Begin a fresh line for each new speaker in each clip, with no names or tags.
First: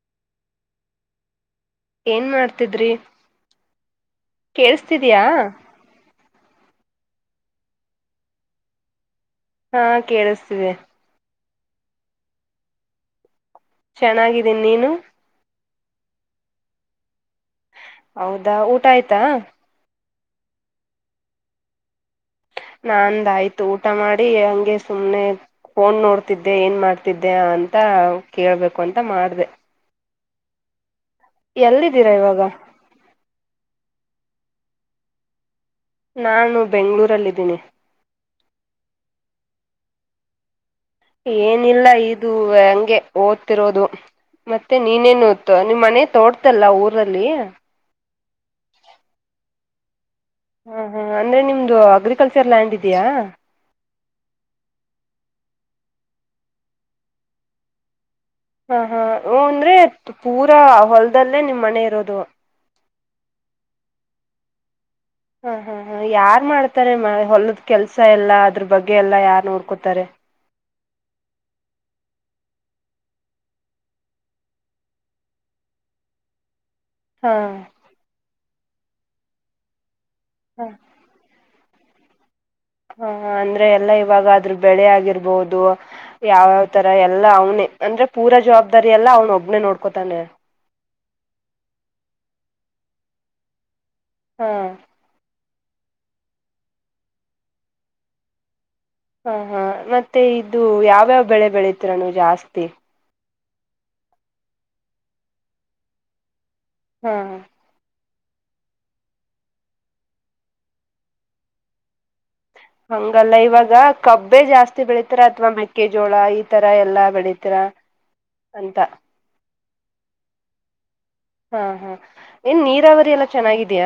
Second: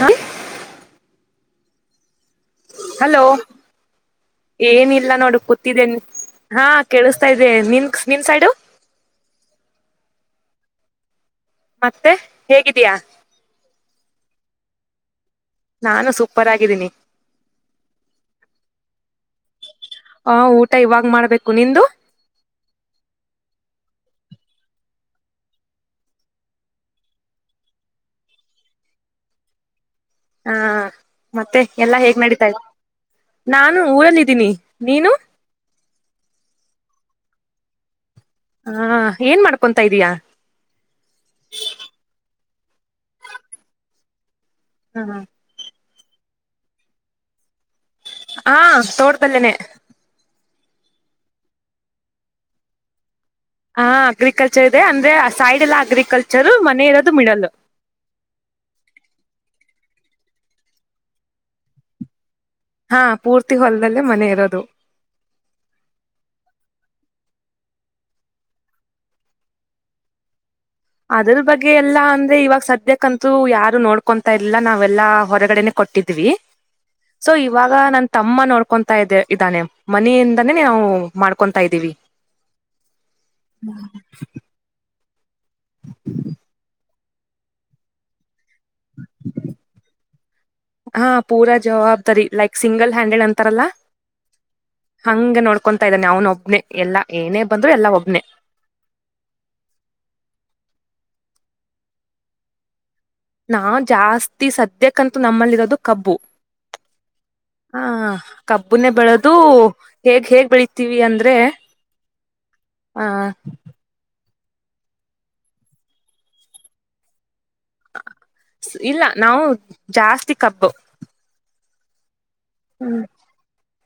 ಹಾ [inaudible]
ಏನ್ ಮಾಡ್ [inaudible]
ಹಲೋ ಏನಿಲ್ಲ
ಕೇಳಿಸ್ತಿದಯಾ
ನೋಡು ಕುತ್ [inaudible] ನಿಂತಿದೆ ನೀನ್ ಹಾ ಕೇಳಸ್ತ ಇದೆ ನಿಂಗಸ್ ನಿಮ್ಮ ಸೈಡು. [inaudible]
ಹಾ ಕೇಳಿಸ್ತಿದೆ. [inaudible]
ಮತ್ತೆ ಹೇಗಿದಿಯಾ? [inaudible]
ಚೆನ್ನಾಗಿದಿನಿ ನೀನು? [inaudible]
ನಾನು ಸೂಪರ್ ಆಗಿದಿನಿ. [inaudible]
ಹೌದಾ ಊಟ ಆಯ್ತಾ? [inaudible]
ಆ ಊಟ ಇವಾಗ್ ಮಾಡ್ಬೇಕು ನಿಂದು? [inaudible]
ನಾಂದ ಆಯ್ತು ಊಟ ಮಾಡಿ ಹಂಗೆ ಸುಮ್ನೆ [inaudible] ಫೋನ್ ನೋಡ್ತಿದ್ದೆ ಏನ್ ಮಾಡ್ತಿದ್ದೆ ಅಂತ ಕೇಳ್ಬೇಕು ಅಂತ ಮಾಡದೇ [inaudible]
ಹಾ ಮತ್ತೆ ಎಲ್ಲಾ
ಎಲ್ಲಿದ್ದೀರಾ
ಹೇಗ
ಇವಾಗ
ನಡೀತೈತ ಇದೆ ನಾನು ಊರಲ್ಲಿದ್ದೀನಿ. ನೀನು? [inaudible]
ನಾನು ಬೆಂಗಳೂರಲ್ಲಿ ಇದಿನಿ. [inaudible]
ಹಾ ಏನ್ ಮಾಡ್ಕೊಂತ ಇದೀಯಾ? [inaudible]
ಏನಿಲ್ಲ ಇದು ಹಂಗೆ ಓದತ್ತಿರೋದು ಮತ್ತೆ ನೀನ ಏನ್ ಓದ [inaudible] ದ ನಿಮ್ಮ ಮನೆ ತೋಟದಲ್ಲ ಊರಲ್ಲಿ? [inaudible]
ಹಾ ತೋಡ್ದಲ್ಲೇನೆ. [inaudible]
ಹಾ ಹಾ ಅಂದ್ರೆ ನಿಮ್ದು ಅಗ್ರಿಕಲ್ಚರ್ ಲ್ಯಾಂಡ್ ಇದಿಯಾ? [inaudible]
ಹಾ ಅಗ್ರಿಕಲ್ಚರ್ ಇದೆ ಅಂದ್ರೆ ಅ ಸೈಡ್ ಎಲ್ಲಾ ಅಗ್ರಿಕಲ್ಚರು ಮನೆ ಇರದು ಮಿಡಲ್. [inaudible]
ಹ ಹಾ ಓ ಅಂದರೆ ಪೂರಾ ಹೊಲದಲ್ಲೇ ನಿಮ್ಮನೆ ಇರೋದು? [inaudible]
ಹಾ ಪೂರ್ತಿ ಹೊಲದಲ್ಲೇ ಮನೆ ಇರೋದು. [inaudible]
ಹ ಹ ಹ ಯಾರ್ ಮಾಡ್ತಾರೆ ಮಾ ಹೊಲದ ಕೆಲಸ ಎಲ್ಲಾ ಅದರ ಬಗ್ಗೆ ಎಲ್ಲಾ ಯಾರ್ ನೋಡ್ಕೋತಾರೆ. [inaudible]
ಅದರ ಬಗ್ಗೆ ಎಲ್ಲಾ ಅಂದ್ರೆ ಇವಾಗ ಸದ್ಯಕ್ಕಂತು ಯಾರು ನೋಡ್ಕೊಂತಿಲ್ಲ ನಾವೆಲ್ಲ ಹೊರಗಡೆನೆ [inaudible] ಕೊಟ್ಟಿದ್ವಿ. [inaudible] ಸೊ
ಹಾ
ಇವಾಗ ನನ್ನ ತಮ್ಮ ನೋಡ್ಕೊಂತಾ ಇದೆ ಇದ್ದಾನೆ ಮನೆಯಿಂದಾನೇ
ಹ
ನಾವು [inaudible] ಮಾಡ್ಕೊಂತಾ ಇದ್ದೀವಿ. [inaudible]
ಹ ಅಂದ್ರೆ ಎಲ್ಲಾ ಇವಾಗಾ ಅದರ ಬೆಳೆ ಆಗಿರ್ಬಹುದು. [inaudible] ಯಾವ ಯಾವ ತರ ಎಲ್ಲಾ ಅವನೇ ಅಂದ್ರೆ ಪೂರ ಜವಾಬ್ದಾರಿ ಎಲ್ಲಾ ಅವನ ಒಬ್ನೇ ನೋಡ್ಕೊತಾನೆ. [inaudible]
ಹಾ ಪೂರ ಜವಾಬ್ದಾರಿ ಲೈಕ್ ಸಿಂಗಲ್ ಹ್ಯಾಂಡೆಡ್ ಅಂತಾರಲ್ಲಾ? [inaudible]
ಹಾ [inaudible]
ಹಂಗ ನೋಕೊಂತಾ ಇದ್ದಾನೆ ಅವನ ಒಬ್ನನೆ ಎಲ್ಲಾ ಏನೇ ಬಂದ್ರು ಎಲ್ಲಾ ಒಬ್ನನೆ. [inaudible]
ಹ ಹಾ ಮತ್ತೆ ಇದು ಯಾವ್ಯಾವ ಬೆಳೆ ಬೆಳಿತೀರ ನೀವ್ ಜಾಸ್ತಿ. [inaudible]
ನಾ ಜಾಸ್ತಿ ಸದ್ಯಕ್ಕಂತೂ ನಮ್ಮಲ್ಲಿ ಇರೋದು ಕಬ್ಬು.
ಹ್ಮ್.
ಹಾ ಕಬ್ಬುನೇ ಬೆಳದು ಹೇಗ್ ಹೇಗ್ ಬೆಳತಿವಿ ಅಂದ್ರೆ, [inaudible]
ಹಂಗಲ್ಲ ಇವಾಗ. ಕಬ್ಬೆ ಜಾಸ್ತಿ ಬೆಳಿತರ ಅಥವಾ ಮೆಕ್ಕೆಜೋಳ ಈ ತರ ಎಲ್ಲಾ ಬೆಳಿತೀರಾ.
ಸ್
ಅಂತ
ಇಲ್ಲ ನಾವು ಜಾಸ್ತಿ ಕಬ್ಬು.
ಹಾ ಹಾ ಏನ್
ಹ್ಮ
ನೀರಾವರಿ ಎಲ್ಲಾ ಚೆನ್ನಾಗಿದಿಯ.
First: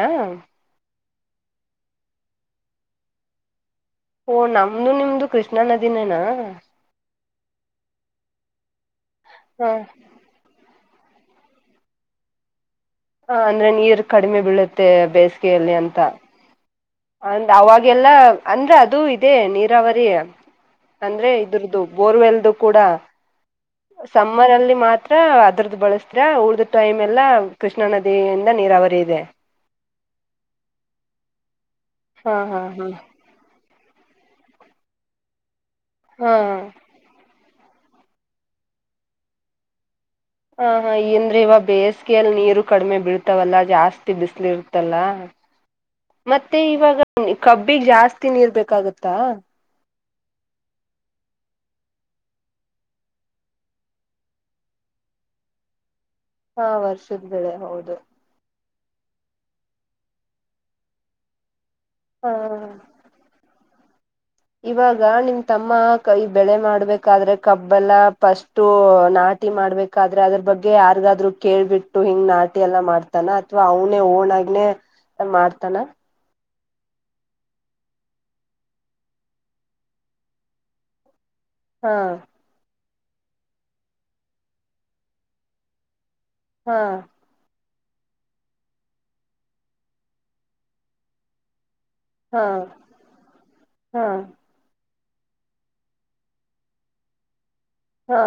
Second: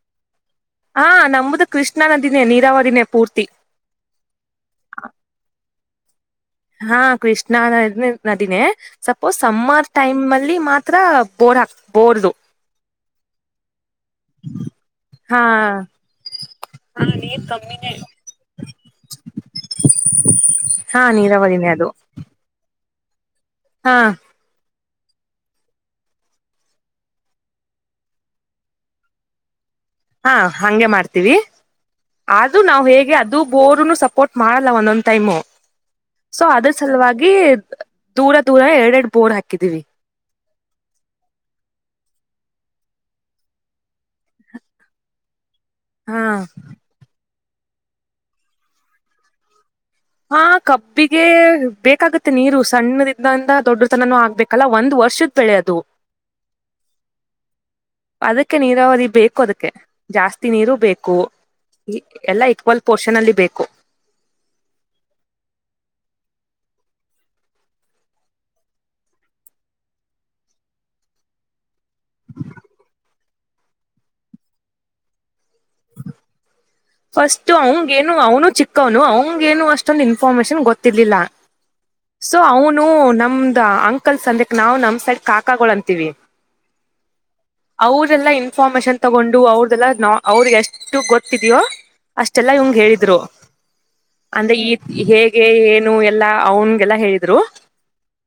ಹಾ ನಂಬದ ಕೃಷ್ಣನದಿನೇ ನೀರಾವಾರಿನೇ ಪೂರ್ತಿ.
ಓ ನಮ್ದು ನಿಮ್ದು ಕೃಷ್ಣಾ ನದಿನೆನಾ.
ಹಾ ಕೃಷ್ಣಾ ನದ ನದಿನೇ. ಸಪೋಸ್
ಹ
ಸಮ್ಮರ್ ಟೈಮ್ ಅಲ್ಲಿ ಮಾತ್ ತ್ರ ಬೋರ್ ಹಾಕ್ ಬೋರ್ದು
ಹ ಅಂದ್ರೆ ನೀರ್ ಕಡಿಮೆ ಬೀಳುತ್ತೆ
ಹಾ
ಬೇಸಿಗೆಯಲ್ಲಿ ಅಂತ. ಅ ಅವಾಗೆಲ್ಲ ಅಂದ್ರೆ ಅದು ಇದೆ ನೀರಾವರಿ.
ಹಾ
ಅಂದ್ರೆ
ನೀರಾವರಿನೇ
ಇದ್ರದು
ಅದು
ಬೋರ್ವೆಲ್ದು ಕೂಡ
ಹಾ
ಸಂ ಮ್ಮರ್ ಅಲ್ಲಿ ಮಾತ್ರ ಅದರದ್ದ ಬಳಸ್ತೀರಾ ಉಳ್ದ ಟೈಮ್ ಎಲ್ಲ ಕೃಷ್ಣಾ ನದಿಯಿಂದ ನೀರಾವರಿ ಇದೆ.
ಹಾ ಹಂಗೆ ಮಾಡ್ತೀವಿ
ಹಾ
ಆದೂ
ಹಾ
ನಾವು
ಹಾ
ಹೇಗೆ ಅ ದು ಬೋರ್ನು ಸಪೋರ್ಟ್ ಮಾಡಲ್ಲ ಒಂದೊಂದು ಟೈಮ್.
ಹಾ
ಸೊ ಅದ
ಹ
ಸಲುವಾಗಿ ದೂರ ದೂರ ಎರಡ್ ಎರಡ್ ಬೋರ್ ಹಾಕಿದೀವಿ.
ಹ ಹ ಏಂದ್ರೆ ಇವ ಬೇಸಿಗೆಯಲ್ಲಿ ನೀರು ಕಡಿಮೆ ಬಿಡ್ತಾವಲ್ಲಾ ಜಾಸ್ತಿ ಬಿಸ್ಲ ಇರ್ತ್ತಲ್ಲಾ.
ಹಾ
ಮತ್ತೆ ಇವಾಗ ಕಬ್ಬಿಗ್ ಜಾಸ್ತಿ ನೀರ್ ಬೇಕಾಗತ್ತಾ.
ಹಾ ಕಬ್ಬಿಗೆ ಬೇಕಾಗುತ್ತೆ ನೀರು ಸಣ್ಣದಿಂದಿಂದ ದೊಡ್ಡ ತನನೂ ಆಗ್ಬೇಕಲ್ಲ. ಒಂದ ವರ್ಷ ತೆಳೆದು
ಹಾ ವರ್ಷದ ಬೆಳೆ ಹೌದು.
ಅದಕ್ಕೆ ನೀರಾವರಿ ಬೇಕು. ಅದಕ್ಕೆ ಜಾಸ್ತಿ ನೀರು ಬೇಕು. ಎಲ್ಲಾ
ಹಾ
ಈಕ್ವಲ್ ಪೋರ್ಷನ್ ಅಲ್ಲಿ ಬೇಕು.
ಇವಾಗ ನಿಮ ತಮ್ಮ ಕೈ ಬೆಳೆ ಮಾಡ್ಬೇಕಾದ್ರೆ ಕಬ್ಬಲ್ಲ ಫಸ್ಟು ನಾ ಟಿ ಮಾಡ್ಬೇಕಾದ್ರೆ ಅದ್ರ ಬಗ್ಗೆ ಯಾರಿಗಾದ್ರು ಕೇಳ್ಬಿಟ್ಟು ಹಿಂಗ್ ನಾಟಿ ಎಲ್ಲಾ ಮಾಡ್ತಾನ. ಅಥವಾ ಅವನೇ ಹ ಓಣಗನೇ ಮಾಡ್ತಾನ.
[inaudible] ಫಸ್ಟ್ ಅವಂಗ ಏನು ಅವನು ಚಿಕ್ಕವನು ಅವಂಗೇನು ಅಷ್ಟೊಂದು ಇನ್ಫಾರ್ಮೇಶನ್ ಗೊತ್ತಿರ್ಲಿಲ್ಲ.
ಹಾ.
ಸೊ ಅವನು ನಮ್ದ ಅಂಕಲ್ಸ್ ಅಂದಕ್ ನಾವವು ನಮ ಸೈಡ್ ಕಾಕಾಗಳು ಅಂತೀವಿ.
ಹಾ.
ಅವ್ರ ಎಲ್ಲಾ ಇನ್ಫಾರ್ಮೇಶನ್ ತಗೊಂಡು, ಅವ್ರದೆಲ್ಲ ನ ಅವ್ರಿಗೆ ಎಷ್ಟು ಗೊತ್ತಿದ್ಯೋ
ಹಾ
ಅಷ್ಟೆಲ್ಲಾ ಇವಂಗ ಹೇಳಿದ್ರು.
ಹಾ
ಅಂದ್ರೆ ಈ ಹೇಗೆ ಏನು ಎಲ್ಲಾ ಅವನ್ಗೆಲ್ಲ ಹೇಳಿದ್ರು.
ಹಾ.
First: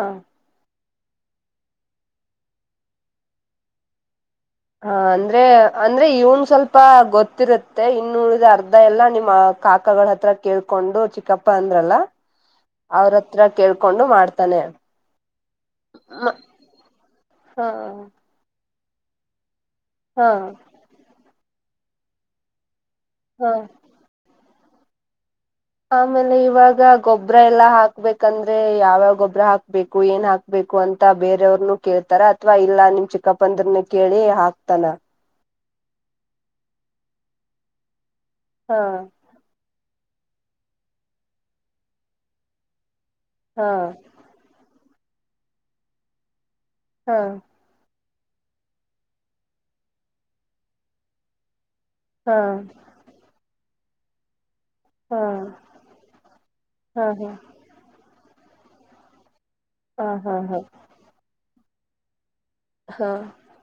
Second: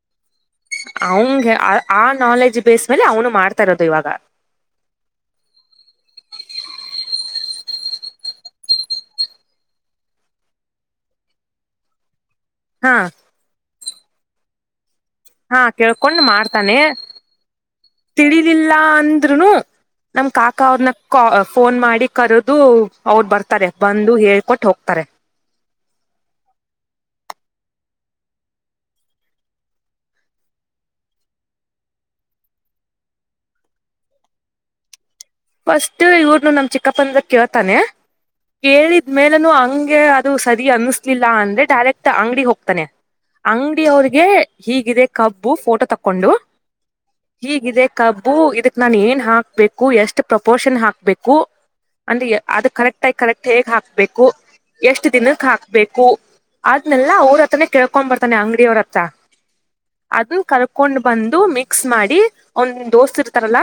ಅವನ್ಗೆ ಆ ಆ ನಾಲೆಜ್ ಬೇಸ್ ಮೇಲೆ ಅವನು ಮಾಡ್ತಾ ಇರೋದ ಇವಾಗ.
ಹಾ ಅಂದ್ರೆ ಅಂದ್ರೆ ಇವನ್ ಸ್ವಲ್ಪ ಗೊತ್ತಿರುತ್ತೆ ಇನ್ನುಡಿದ ಅರ್ಧ ಎಲ್ಲಾ ನಿಮ್ಮ್ ಕಾಕಗಳ ಹತ್ರ ಕೇಳ್ಕೊಂಡು, ಚಿಕ್ಕಪ್ಪ ಅಂದ್ರಲ್ಲ.
[inaudible]
ಅವ್ರತ್ರ ಕೇಳ್ಕೊಂಡು ಮಾಡ್ತಾನೆ.
ಹಾ ಕೇಳ್ಕೊಂಡ್
ಮ
ಮಾಡ್ತಾನೆ.
ಹಾ
ತಿಳಿಲಿಲ್ಲಾ ಅಂದ್ರುನು, ನಮ್
ಹಾ
ಕಾಕಾ ಅವ್ರನ ಕಾ ಫೋನ್ ಮಾಡಿ ಕರೆದು ಅವರು
ಹಾ
ಬರ್ತಾರೆ. ಬಂದು ಹೇಳ್ಕೊಟ್ಟ ಹೋಗ್ತಾರೆ.
ಆಮೇಲೆ ಇವಾಗ ಗೊಬ್ಬ್ರ ಎಲ್ಲಾ ಹಾಕ್ಬೇಕಂದ್ರೆ ಯಾವ್ಯಾವ ಗೊಬ್ಬ್ರ ಹಾಕ್ಬೇಕು ಏನ್ ಹಾಕ್ ಬೇಕು ಅಂತ ಬೇರೆಯವ್ರನು ಕೇಳ್ತಾರ ಅಥವಾ ಇಲ್ಲಾ ನಿಮ್ ಚಿಕ್ಕಪ್ಪ ಅಂದ್ರನ ಕೇಳಿ ಹಾಕ್ತಾನ.
ಫಸ್ಟ್ ಇವರುನು ನಮ ಚಿಕ್ಕಪ್ಪನ ಕೇಳ್ತಾನೆ
ಹಾ
ಕೇಳಿದ್ಮೇಲ ಇಲ್ಲಾನ ಹಂಗೆ ಅದು ಸರಿ ಅನ್ನಿಸಲಿಲ್ಲ ಅಂದ್ರೆ ಡೈರೆಕ್ಟ್ ಅಂಗಡಿಗ ಹೋಗ್ತಾನೆ.
ಹಾ
ಅಂಗಡಿಯ ಅವ್ರಿಗೆ ಹೀಗಿದೆ ಕಬ್ಬು ಫೋಟೋ ತಕ್ಕೊಂಡು.
ಹ.
ಹೀಗಿದೆ ಕಬ್ಬು ಇದಕ್ ನಾನ ಏನ್ ಹಾಕ್ಬೇಕು ಎಷ್ಟ್ ಪ್ರಪೋರ್ಷನ್ ಹಾಕ್ಬೇಕು. ಅಂದ್ರೆ
ಹಾ
ಅದು ಕರೆಕ್ಟ್ ಆಗಿ ಕರೆಕ್ಟ್ ಹೇಗ್ ಹಾಕ್ಬೇಕು. ಎಷ್ಟ್
ಹಾ
ದಿನಕ್ಕ ಹಾಕ್ಬೇಕು
ಹಾ
ಅದನೆೆಲ್ಲಾ
ಹಾ
ಅವ್ರ ಹತ್ರಾನೇ ಕೇ ಕರ್ಕೊಂಡ್ ಬರ್ತಾನೆ ಅಂಗಡಿಯವರತ್ರ
ಹಾ ಹಾ
ಅದನ್ನ ಕರ್ಕೊಂಡ್ ಬಂದು ಮಿಕ್ಸ್ ಮಾಡಿ. ಅವನ್
ಹಾ
ದೋಸ್ ಇರ್ತಾರಲ್ಲ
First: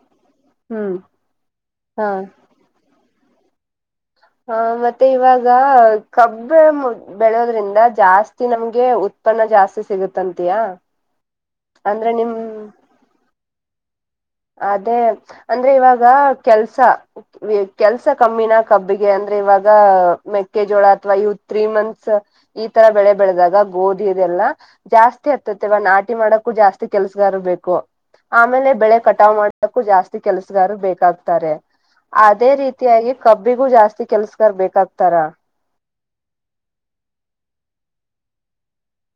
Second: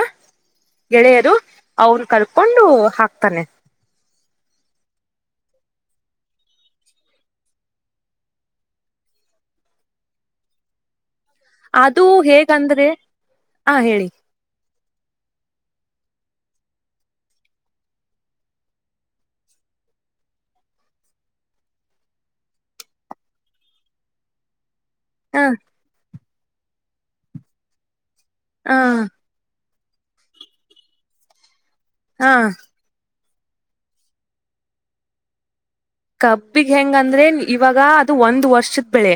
ಹ್ಮ್
ಗೆಳೆಯರು ಅವ್ರ್ನ
ಹಾ
ಕರ್ಕೊಂಡು ಹಾಕ್ತಾನೆ.
ಹಾ ಮತ್ತೆ ಇವಾಗ ಕಬ್ಬ ಮು ಬೆಳೋದ್ರಿಂದ ಜಾಸ್ತಿ ನಮ್ಗೆ ಉತ್ಪನ್ನ ಜಾಸ್ತಿ ಸಿಗತ್ತಂತಿಯಾ.
ಅದು ಹೇಗಂದ್ರೆ ಆ ಹೇಳಿ.
ಅದೇ ಅಂದ್ರೆ ಇವಾಗ ಕೆಲ್ಸ. ಕೆಲ್ಸ ಕಮ್ಮಿನ ಕಬ್ಬಿಗೆ ಅಂದ್ರೆ ಇವಾಗ ಮೆಕ್ಕೆಜೋಳ ಅಥವಾ ಇವ ತ್ರೀ ಮಂತ್ಸ್ ಈ ತರ ಬೆಳೆ ಬೆಳೆದಾಗ ಗೋಧಿ ಇದೆಲ್ಲ. ಜಾಸ್ತಿ
ಹ
ಹತ್ತತೆ ಒ ನಾಟಿ ಮಾಡಕ್ಕೂ ಜಾಸ್ತಿ ಕೆಲ್ಸಗಾರ ಬೇಕು ಆಮೇಲೆ
ಹ
ಬೆಳೆ ಕಟ್ಟ ಮಾಡಕ್ಕು ಜಾಸ್ತಿ ಕೆಲಸಗಾರ ಬೇಕಾಗ್ತಾರೆ
ಹ
ಅದೇ ರೀ ತಿಯಾಗಿ ಕಬ್ಬಿಗೂ ಜಾಸ್ತಿ ಕೆಲ್ಸಗಾರ್ ಬೇಕಾಗ್ತಾರ.
ಕಬ್ಬಿಗ್ ಹೆಂಗಂದ್ರೆ ಇವಾಗ ಅದು ಒಂದ್ ವರ್ಷದ್ ಬೆಳೆ.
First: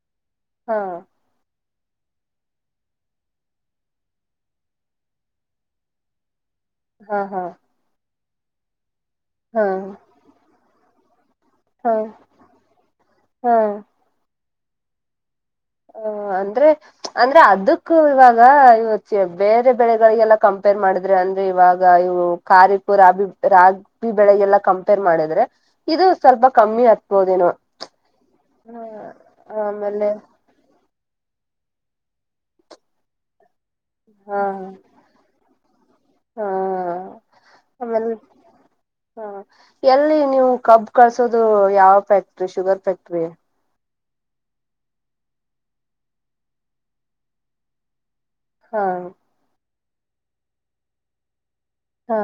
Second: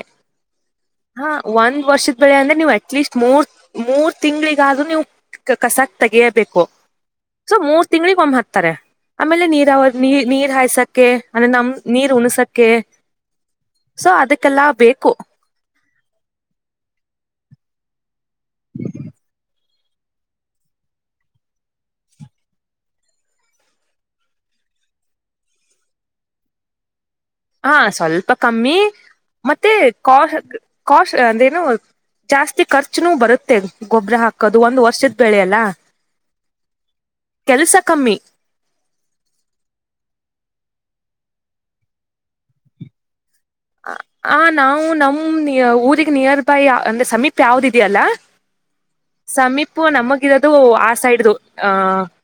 ಹಾ.
ಹಾ ಒಂದ್ ವರ್ಷದ ಬೆಳೆ ಅಂದ್ರೆ ನೀವು್ ಅಟ್ಲೀಸ್ಟ್ ಮೂರ್ ಮೂರ್ ತಿಂಗಳಿಗಾದ್ರೂ ನೀವು. ಕಸಾಕ್ ತೆೆಗೆಯಬೇಕು.
ಹಾ ಹಾ
ಸೊ ಮೂರ್ ತಿಂಗಳಗ್ ಒಮ್ಮ್ ಹತ್ತಾರೆ ಆಮೇಲೆ ನೀರ್ ನೀ ನೀರ್ ಹಾಯ್ಸಕ್ಕೆ. ಅಂದೇ ನಮ
ಹಾ ಹಾ
ನೀರ್ ಉಣಸಕೆ
ಹಾ
ಸೊ ಅದಕ್ಕೆಲ್ಲಾ ಬೇಕು.
ಹ ಅಂದ್ರೆ ಅಂದ್ರೆ ಅದಕ್ಕೂ ಇವಾಗ ಇವತ್ತು ಬೇರೆ ಬೆಳೆಗಳಿಗೆಲ್ಲ. ಕಂಪೇರ್ ಮಾಡಿದ್ರೆ ಅಂದ್ರೆ ಇವಾಗ ಇವು ಕಾರಿಪುರ ಅಭಿ ರಾ ಬೆಳೆಗೆಲ್ಲ ಕಂಪೇರ್ ಮಾಡಿದ್ರೆ ಇದು ಸ್ವಲ್ಪ ಕಮ್ಮಿ ಆಗ್ಬೋದೇನೋ.
ಹಾ ಸ್ವಲ್ಪ ಕಮ್ಮಿ ಮತ್ತೆ
ಆಮೇಲೆ
ಕಾ ಕಾಸ್ಟ್ ಅಂದ್ರೆನು ಜಾಸ್ತಿ ಖರ್ಚುನುೂ ಬರುತ್ತೆ. ಗೊಬ್ಬ್ರ
ಹಾ
ಹಾಕೋದು ಒಂದ ವರ್ಷದ ಬೆಳೆಯಲ್ಲ
ಹಾ
ಕೆಲ್ಸ
ಆಮೇಲೆ
ಕಮ್ಮಿ.
ಹಾ ಎಲ್ಲಿ ನೀವು ಕಬ್ ಕಳ್ಸೋದು ಯಾವ ಫ್ಯಾಕ್ಟ್ರಿ ಶುಗರ್ ಫ್ಯಾಕ್ಟ್ರಿ.
ಆ ನಾವು ನಮ್ ಊರಿಗೆ ನಿಯರ್ ಬೈ ಅಂದ್ರೆ ಸಮೀಪ ಯಾವ್ದಿದ್ಯಲ್ಲಾ.
ಹಾ.
ಸಮೀಪ ನಮಗಿರೋದು ಆ ಸೈಡ್ದು ಅ
ಹಾ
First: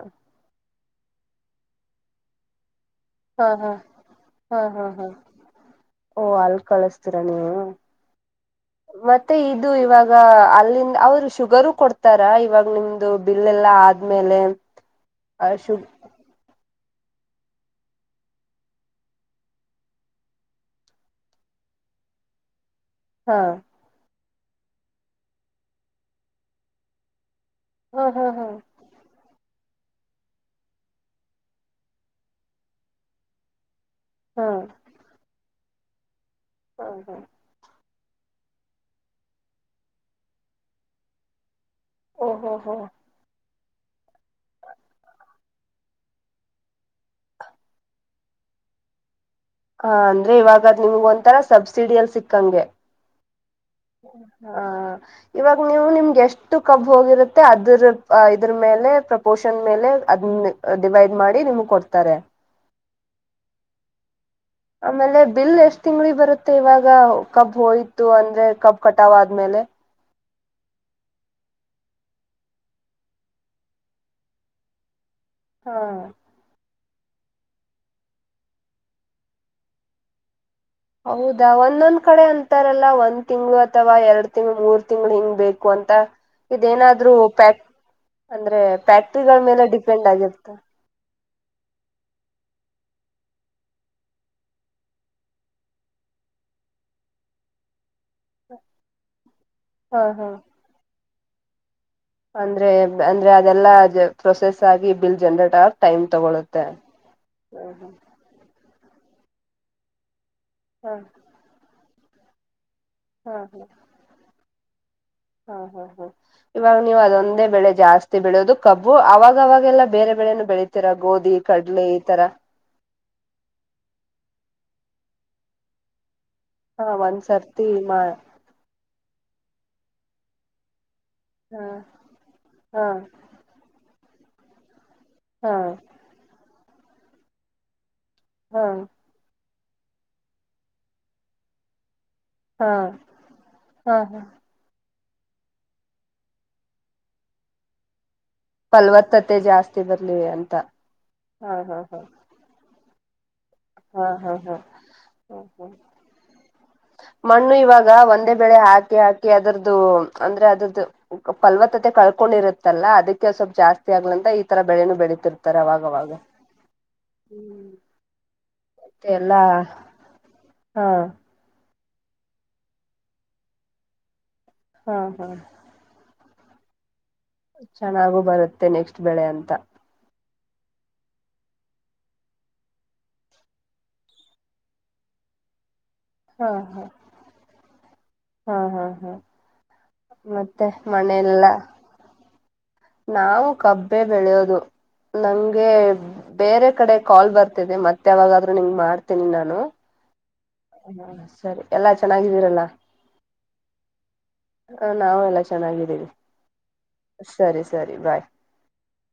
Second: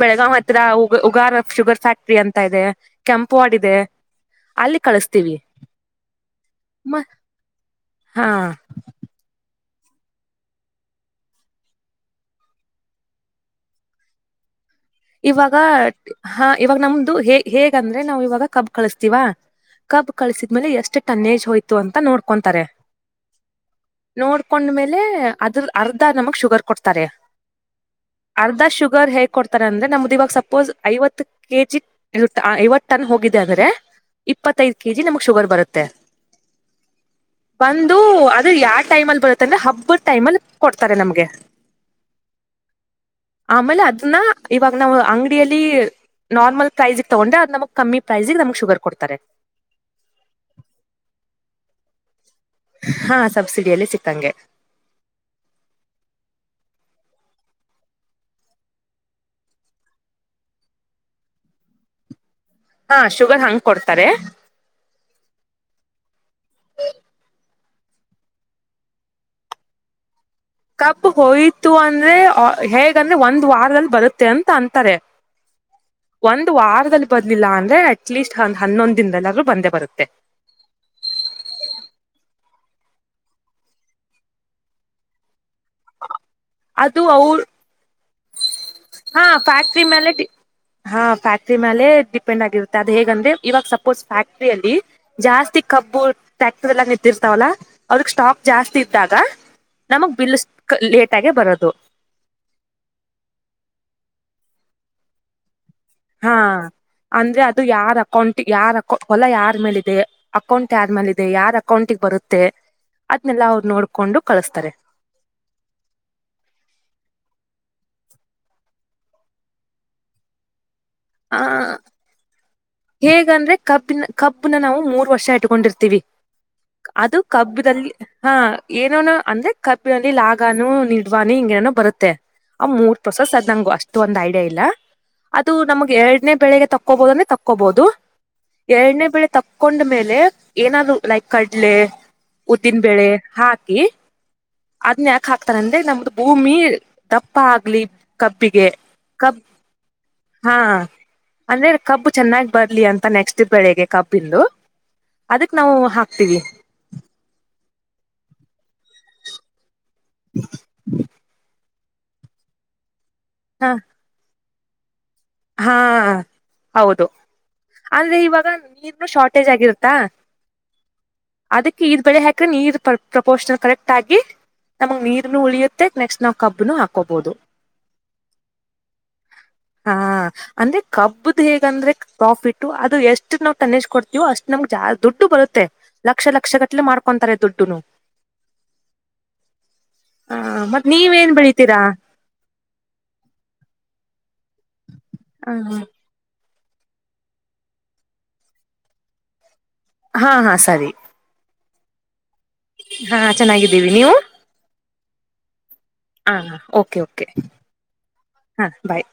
ಬೆಳಗಾವ ಹ ಹತ್ರಾ ಉಗಾರ ಶುಗರ್ ಫ್ಯಾಕ್ಟ್ರಿ ಅಂತ ಇದೆ.
ಹಾ
ಕೆಂಪುವಾಡ
ಹಾ
ಇದೆ
ಹಾ
ಅಲ್ಲಿ
ಹಾ ಹಾ
ಕಳಸ್ತೀವಿ.
ಓ ಅಲ್ಲಿ ಕಳಸತೀರಾ ನೀವು.
ಹಾ
ಮತ್ತೆ ಇದು ಇವಾಗ ಅಲ್ಲಿಂದ ಅವರು ಶುಗರು ಕೊಡ್ತಾರ ಇವಾಗ ನಿಮ್ದು ಬಿಲ್ ಎಲ್ಲಾ ಆದ ಮೇಲೆ.
ಇವಾಗ. ಹಾ ಇವಾಗ ನಮ್ದು ಹೇ ಹೇಗಂದ್ರೆ ನಾವು ಇವಾಗ ಕಬ್ ಕಳಸ್ತೀವಾ. ಕಬ್ ಕಳಿಸಿದ್ಮೇಲೆ ಎಷ್ಟು ಟನ್ನೇಜ್ ಹೋಯ್ತು ಅಂತ ನೋಡ್ಕೊಂತಾರೆ.
ಹಾ
ನೋಡ್ಕೊಂಡ್ಮೇಲೆ ಅದ್ರ ಅರ್ಧ ನಮಗ್ ಶುಗರ್ ಕೊಡ್ತಾರೆ
ಹಾ ಹಾ ಹಾ
ಅರ್ಧ ಶುಗರ್ ಹೇಗ್ ಕೊಡ್ತ ತರ ಅಂದ್ರೆ ನಮ್ದ ಇವಾಗ ಸಪೋಸ್ ಐವತ್ತು ಕೆ ಜಿ ಐವತ್ತು ಟನ್ ಹೋಗಿದೆ ಅಂದ್ರೆ
ಹಾ
ಇಪ್ಪತ್ತೈದು ಕೆ ಜಿ ನಮ್ಗ್ ಶುಗರ್ ಬರುತ್ತೆ
ಹ ಹಾ
ಬಂದು ಅದು ಯಾವ ಟೈಮ ಅಲ್ಲಿ ಬರುತ್ತೆ ಅಂದ್ರೆ ಹಬ್ಬದ ಟೈಮಲ್ಲಿ ಕೊಡ್ತಾರೆ ನಮ್ಗೆ
ಓಹೋ ಹೋ
ಆಮೇಲೆ ಅದನ್ನ ಇವಾಗ ನಾವು ಅಂಗಡಿಯಲ್ಲಿ ನಾರ್ಮಲ್ ಪ್ರೈಸ್ಗ್ ತಗೊಂಡ್ರೆ ಅದ್ ನಮಗೆ ಕಮ್ಮಿ ಪ್ರೈಸ್ಗೆ ನಮ್ಗ್ ಶುಗರ್ ಕೊಡ್ತಾರೆ
ಹ ಅಂದ್ರೆ ಇವಾಗಾದ್ ನಿಮ್ಗ್ ಒಂತರಾ ಸಬ್ಸಿಡಿ ಅಲ್ಲಿ ಸಿಕ್ಕಂಗೆ
ಹಾ ಸಬ್ಸಿಡಿಯಲ್ಲಿ ಸಿಕ್ಕಂಗೆ
ಹ ಇವಾಗ ನೀವು ನಿಮ್ಗೆ ಎಷ್ಟು ಕಬ್ ಹೋಗಿರತ್ತೆ ಅದ್ರ ಇದ್ರ ಮೇಲೆ ಪ್ರಪೋಷನ್ ಮೇಲೆ ಅದ ಡಿವೈಡ್ ಮಾಡಿ ನಿಮ್ಗೆ ಕೊಡ್ತಾರೆ
ಹಾ ಶುಗರ್ ಹಂಗ್ ಕೊಡ್ತಾರೆ
ಆಮೇಲೆ ಬಿಲ್ ಎಷ್ಟ್ ತಿಂಗಳಿಗೆ ಬರುತ್ತೆ ಇವಾಗ ಕಬ್ ಹೋಯ್ತು ಅಂದ್ರೆ ಕಬ್ ಕಟಾವ ಆದ್ಮೇಲೆ
ಕಬ್ ಹೋಯತು ಅಂದ್ರೆ ಹೇಗಂದ್ರೆ ಒಂದ್ ವಾರದಲ್ಲಿ ಬರುತ್ತೆ ಅಂತ ಅಂತಾರೆ
ಹಾ
ಒಂದ್ ವಾರದಲ್ಲಿ ಬರ್ಲಿಲ್ಲ ಅಂದ್ರೆ ಅಟ್ಲೀಸ್ಟ್ ಒಂದು ಹನ್ನೊಂದ ದಿನದಲ್ಲಿ ಆದ್ರೂ ಬಂದೇ ಬರುತ್ತೆ
ಹೌದಾ ಒಂದೊಂದ್ ಕಡೆ ಅಂತಾರಲ್ಲ ಒಂದ್ ತಿಂಗಳು ಅಥವಾ ಎರಡ್ ತಿಂಗಳು ಮೂರ್ ತಿಂಗಳು ಹಿಂಗ್ ಬೇಕು ಅಂತ
ಅದು
ಇದೇನಾದ್ರೂ
ಅವ್ರ
ಪ್ಯಾಕ್ ಅಂದ್ರೆ
ಹಾ
ಫ್ಯಾಕ್ಟ್ರಿಗಳ ಮೇಲೆ
ಫ್ಯಾಕ್ಟ್ರಿ
ಡಿಪೆಂಡ್ ಆಗಿರುತ್ತಾ
ಹಾ ಫ್ಯಾಕ್ಟ್ರಿ ಮೇಾಲೆ ಡಿಪೆಂಡ್ ಆಗಿರುತ್ತೆ ಅದು ಹೇಗಂದ್ರೆ ಇವಾಗ ಸಪೋಸ್ ಫ್ಯಾಕ್ಟ್ರಿ ಅಲ್ಲಿ ಜಾಸ್ತಿ ಕಬ್ಬು ಫ್ಯಾಕ್ಟ್ರ ಎಲ್ಲ ನಿಂತಿರ್ತಾವಲ್ಲಾ ಅವ್ರಗ್ ಸ್ಟಾಕ್ ಜಾಸ್ತಿ ಇದ್ದಾಗ
ಹಾ
ನಮಗ್
ಹಾ
ಬಿಲ್ ಲೇಟ್ ಆಗೆ ಬರೋದು
ಅಂದ್ರೆ ಅಂದ್ರೆ ಅದೆಲ್ಲಾ ಪ್ರೊಸೆಸ್ ಆಗಿ ಬಿಲ್ ಜನ್ರೇಟ್ ಆ
ಹಾ ಅಂದ್ರೆ ಅದು
ಹ್ಮ್
ಯಾರ ಅಕೌಂಟ್ ಯಾರ್ ಅಕೌ ಹೊಲ ಯಾರ ಮೇಲೇ ಇದೆ ಅಕೌಂಟ್ ಯಾರ
ಹಾ
ಮೇಲೇ ಇದೆ ಯಾರ್ ಅಕೌಂಟಿಗೆ ಬರುತ್ತೆ
ಹಾ
ಅದ್ನೆಲ್ಲ ಅವ್ರು
ಹಾ
ನೋಡ್ಕೊಂಡು ಕಳಸ್ತಾರೆ
ಹಾ ಹಾ ಹಾ ಇವಾಗ ನೀವು ಅದೊಂದೇ ಬೆಳೆ ಜಾಸ್ತಿ ಬೆಳೆಯೋದು ಕಬ್ಬು ಅವವಾಗವಾಗೆಲ್ಲ ಬೇರೆ ಬೆಳೆನು ಬೆಳ ತರ ಗೋಧಿ
ಆ
ಕಡಲೆ ಈ ತರ
ಹೇಗಂದ್ರೆ ಕಬ್ಬಿನ ಕಬ್ಬನ ನಾವು ಮೂರ್ ವರ್ಷ ಇಟ್ಕೊಂಡಿರ್ತೀವಿ
ಹಾ
ಅದು
ಒಂದ್ಸರ್ತಿ
ಕಬ್ಬಲ್ಲಿ
ಮಾ
ಹಾ ಏನನು ಅಂದ್ರೆ ಕಬ್ಬಿನಲ್ಲಿ ಲಾಗಾನು ನಿ ವಾನಿ
ಹಾ
ನೆನಪ ಬರುತ್ತೆ ಆ
ಹಾ
ಮೂರ್ ಪ್ರೊಸೆಸ್ ಅದು ನಂಗು ಅಷ್ಟು ಒಂದ್ ಐಡಿಯಾ ಇಲ್ಲ ಅದು
ಹಾ
ನಮ್ಗ್ ಎರಡನೇ ಬೆಳೆಗೆ ತಕ್ಕೋಬಹುದು ಅಂದ್ರೆ ತಕ್ಕೋಬಹುದು
ಹಾ
ಎರಡನೇ ಬೆಳೆ ತಕ್ಕೊಂಡ್ಮೇಲೆ ಏನಾದ್ ಲೈಕ್ ಕಡ್ಲೆ
ಹಾ
ಉದ್ದಿನಬೇಳೆ ಹಾಕಿ
ಹಾ ಹಾ.
ಅದ್ನ್ ಯಾಕ ಹಾಕ್ತಾರ ಅಂದ್ರೆ ನಮ್ದು ಭೂಮಿ ದಪ್ಪ ಆಗ್ಲಿ ಕಬ್ಬಿಗೆ
ಫಲವತ್ತತೆ
ಕಬ್
ಜಾಸ್ತಿ ಬರ್ಲಿ ಅಂತ
ಹಾ
ಹಾ
ಅಂದ್ರೆ
ಹಾ ಹಾ
ಕಬ್ಬು ಚೆನ್ನಾಗ್ ಬರ್ಲಿ ಅಂತ ನೆಕ್ಸ್ಟ್ ಬಳೆಗೆ
ಹಾ ಹಾ
ಕಬ್ಬಿಂದು
ಹಾ ಹ್ಮ್
ಅದಕ್
ಹ್ಮ್
ನಾವು ಹಾಕ್ತಿವಿ
ಮಣ್ಣು ಇವಾಗ ಒಂದೇ ಬೆಳೆ ಹಾಕಿ ಹಾಕಿ ಅದರದ್ದು ಅಂದ್ರೆ ಅದ್ರದ್ದು ಪಲ್ವ ತತೆ ಕಳ್ಕೊಂಡಿರತ್ತಲ್ಲ ಅದಕ್ಕೆ ಸ್ವಲ್ಪ
ಹ
ಜಾಸ್ತಿ ಆಗ್ಲಂತ ಈ ತರ ಬೆಳೆನು ಬೆಳೀತಿರ
ಹಾ ಹೌದು. ಅಂದ್ರೆ ಇವಾಗ, ನಿರ್ನು
ಮತ್ತೆ ಎಲ್ಲಾ
ಶಾರ್ಟೇಜ್ ಆಗಿರುತ್ತಾ.
ಹಾ
ಅದಕ್ಕೆ ಇದ ಬೆಳೆ ಹಾಕ್ ನೀರ್ ಪ್ರ ಪ್ರಪೋರ್ಷನ್ ಕರೆಕ್ಟ್ ಆಗಿ
ಹಾ
ನಮಗ್
ಹಾ
ನೀರನು ಉಳಿಯು ತ್ತೆ ನೆಕ್ಟ್ ನಾವ ಕಬ್ಬನು ಹಾಕೋಬೌದು.
ಚೆನ್ನಾಗು ಬರುತ್ತೆ ನೆಕ್ಸ್ಟ್ ಬೆಳೆ ಅಂತ.
ಹಾ ಅಂದ್ರೆ ಕಬ್ಬದ ಹೇಗಂದ್ರೆ ಪ್ರಾಫಿಟ್ ಅದು ಎಷ್ಟು ನಾವ ಟನ್ನೇಜ್ ಕೊಡ್ತೀವೋ ಅಷ್ಟ್ ನಮ್ಗೆ ಜಾ ದುಡ್ಡು ಬರತ್ತೆ. ಲಕ್ಷ
ಹಾ
ಲಕ್ಷ
ಹಾ
ಗಟ್ಲೆ ಮಾಡ್ಕೊಂತಾರೆ ದುಡ್ಡುನು.
ಹಾ ಹಾ ಹಾ.
ಹಾ
ಮತ್ತೆ
ಮತ್ತ ನೀವೇನ್
ಮನೆಯಲ್ಲ
ಬೆಳಿತೀರಾ.
ನಾವು ಕಬ್ಬೆ ಬೆಳೆಯೋದು. ನಮ್ಗೆ, ಬೇರೆ ಕಡೆ ಕಾಲ್ ಬರ್ತಿದೆ ಮತ್ತ ಯಾವಾಗಾದ್ರೂ ನಿಂಗ ಮಾಡ್ತೀನಿ ನಾನು.
ಹಾ ಹಾ ಸ
ಹ್ಮ ಸರಿ ಎಲ್ಲಾ ಚೆನ್ನಾಗಿದ್ದೀರಲ್ಲ.
ಹಾ ಚೆನ್ನಾಗಿದ್ದೀವಿ ನೀವು.
ಹ ನಾವು ಎಲ್ಲಾ ಚೆನ್ನಾಗಿದ್ದೀವಿ.
ಹಾ ಹಾ ಓಕೆ ಓಕೆ
ಸರಿ ಸರಿ ಬಾಯ್.
ಹಾ ಬಾಯ್.